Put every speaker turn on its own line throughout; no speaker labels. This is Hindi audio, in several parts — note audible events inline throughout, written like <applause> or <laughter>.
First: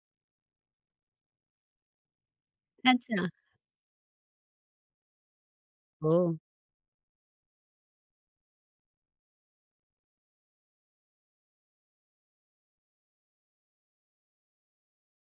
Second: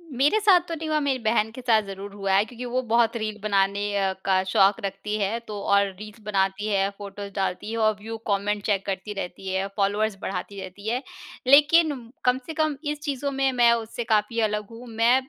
उ, मेरे साथ तो नहीं हुआ, मेरी बहन के साथ ज़रूर हुआ है क्योंकि वो बहुत
अच्छा।
रील बनाने अ, का शौक रखती है। तो और रील्स
ओह।
बनाती है, फोटोस डालती है और व्यू, कमेंट चेक करती रहती है, फ़ॉलोवर्स बढ़ाती रहती है। लेकिन कम से कम इस चीज़ों में मैं उससे काफ़ी अलग हूँ। मैं ज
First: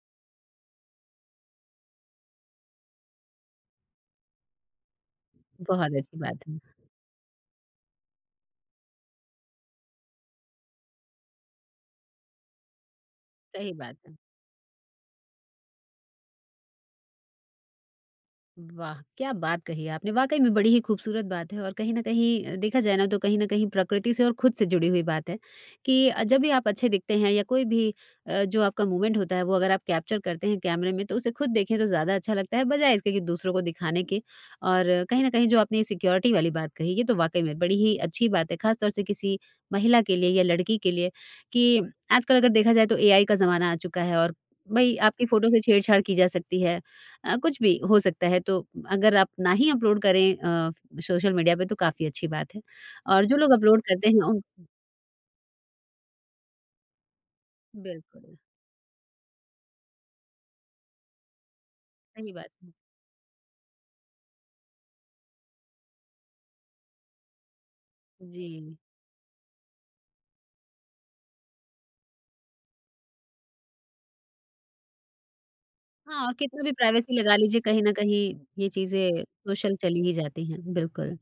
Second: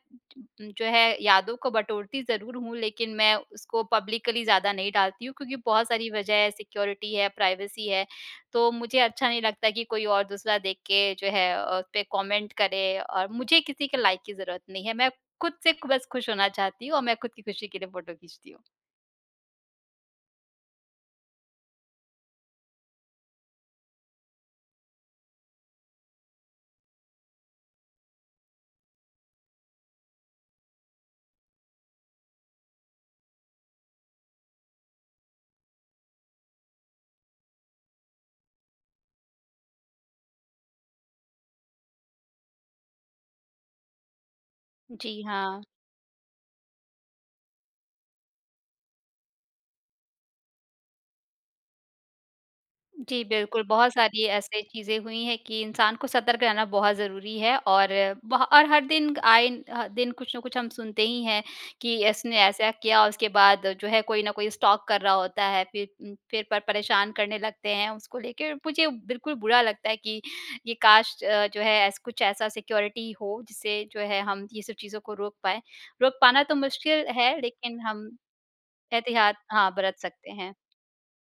जो है याद को बटोरती ज़रूर हूँ लेकिन मैं उसको पब्लिकली ज़्यादा नहीं डालती हूँ। क्योंकि बहुत
बहुत
सारी
अच्छी
वजह
बात
है
है।
सिक्योरिटी है, प्राइवेसी है। तो मुझे अच्छा नहीं लगता कि कोई और दूसरा देख के जो है अ, उस पे कमेंट करे और मुझे
सही
किसी
बात
के
है।
लाइक की ज़रूरत नहीं है। मैं खुद से बस खुश होना चाहती हूँ और मैं खुद की खुशी के लिए फोटो खींचती हूँ।
वाह क्या बात कही आपने! वाक़ई में बड़ी ही खूबसूरत बात है। और कहीं न कहीं अ, देखा जाए ना तो कहीं न कहीं प्रकृति से और खुद से जुड़ी हुई बात है। कि अ, जब भी आप अच्छे दिखते हैं या कोई भी अ, जो आपका मूमेंट होता है वो अगर आप कैप्चर करते हैं कैमरे में तो उसे खुद देखें तो ज़्यादा अच्छा लगता है बजाए इसके कि दूसरों को दिखाने के। और कहीं न कहीं जो आपने सिक्योरिटी वाली बात कही ये तो वाक़ई में बड़ी ही अच्छी बात है खासतौर से किसी महिला के लिए या लड़की के लिए। कि आजकल अगर देखा जाए तो एआई का ज़माना आ चुका है और भई
जी,
आपकी फोटो से
हाँ।
छेड़-छाड़ की जा सकती है। अ, कुछ भी हो सकता है। तो अगर आप ना ही अपलोड करें अ, सोशल मीडिया पे तो काफ़ी अच्छी बात है।
जी
और जो लोग
बिल्कुल,
अपलोड
बहुत
करते हैं
सारी
औं
ऐसी चीज़ें हुई हैं कि इंसान को सतर्क रहना बहुत ज़रूरी है। और ब
बिल्कुल।
और हर दिन आए ह दिन कुछ ना कुछ हम सुनते ही हैं कि
सही
इसने
बात
ऐसा
है।
किया और उसके बाद जो है कोई न कोई स्टॉक कर रहा होता है। फिर उम, फिर पर परेशान करने लगते हैं उसको लेके।
जी।
मुझे बिल्कुल बुरा लगता है कि, ये काश अ, जो है ऐस कुछ ऐसा सिक्योरिटी हो जिससे जो है हम ये सब चीज़ों को रोक पाएँ। रोक
हाँ
पाना तो
कितनी भी
मुश्किल
प्राइवेसी लगा
है
लीजिए
लेकिन
कहीं न
हम
कहीं ये चीज़ें
एहतियात हाँ,
सोशल
बरत
चली ही
सकते
जाती
हैं।
हैं बिल्कुल।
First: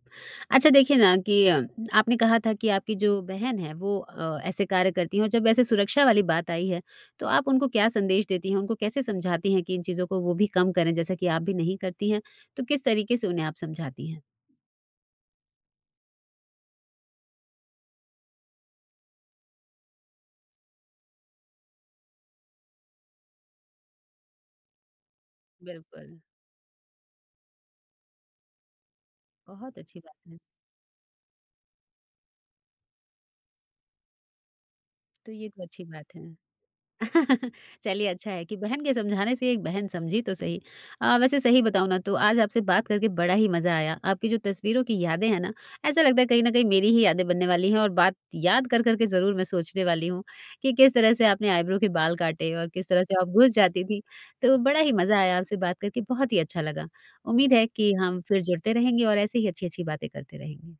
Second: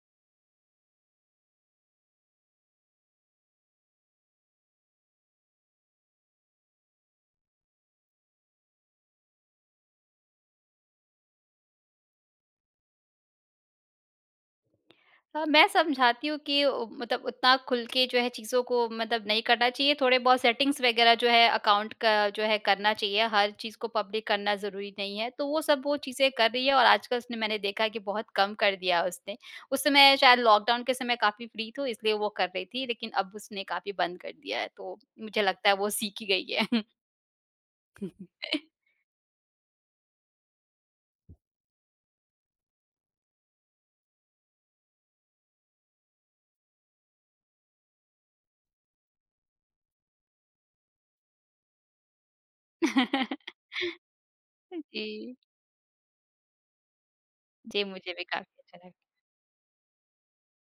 अच्छा देखिए ना कि अ, आपने कहा था कि आपकी जो बहन है वो अ, ऐसे कार्य करती हैं। और जब ऐसे सुरक्षा वाली बात आई है तो आप उनको क्या संदेश देती हैं उनको कैसे समझाती हैं कि इन चीज़ों को वो भी कम करें? जैसा कि आप भी नहीं करती हैं तो किस तरीके से उन्हें आप समझाती हैं?
हाँ, मैं समझाती हूँ कि ओ, मतलब उतना खुल के जो है चीज़ों को मतलब नहीं करना चाहिए। थोड़े बहुत सेटिंग्स वगैरह जो है अकाउंट का जो है करना चाहिए। हर चीज़ को पब्लिक करना ज़रूरी नहीं है। तो वो सब वो
बिल्कुल।
चीज़ें कर रही है। और आज कल उसने मैंने देखा है कि बहुत कम कर दिया है उसने।
बहुत
उस
अच्छी बात
समय
है।
शायद लॉक डाउन के समय काफ़ी फ्री थी इसलिए वो कर रही थी लेकिन अब उसने काफ़ी बंद कर दिया है। तो
तो
मुझे
ये तो
लगता है
अच्छी
वो
बात
सीख ही
है।
गई है। <chuckles>
<chuckles> चलिए अच्छा है कि
<chuckles>
बहन के समझाने से एक बहन समझी तो सही। अ, वैसे सही बताऊँ ना तो आज आपसे बात करके बड़ा ही मज़ा आया। आपकी जो तस्वीरों की यादें हैं ना ऐसा लगता है कहीं न कहीं मेरी ही यादें बनने वाली हैं और बात याद कर कर के ज़रूर मैं सोचने वाली हूँ कि किस तरह से आपने आइब्रो के बाल काटे और किस तरह से आप घुस जाती
<chuckles>
थी। तो बड़ा ही मज़ा
जी।
आया आपसे बात करके, बहुत ही अच्छा लगा। उम्मीद है
जी
कि
मुझे
हम
भी
फिर
काफ़ी
जुड़ते
अच्छा लगा।
रहेंगे और ऐसे ही अच्छी-अच्छी बातें करते रहेंगे।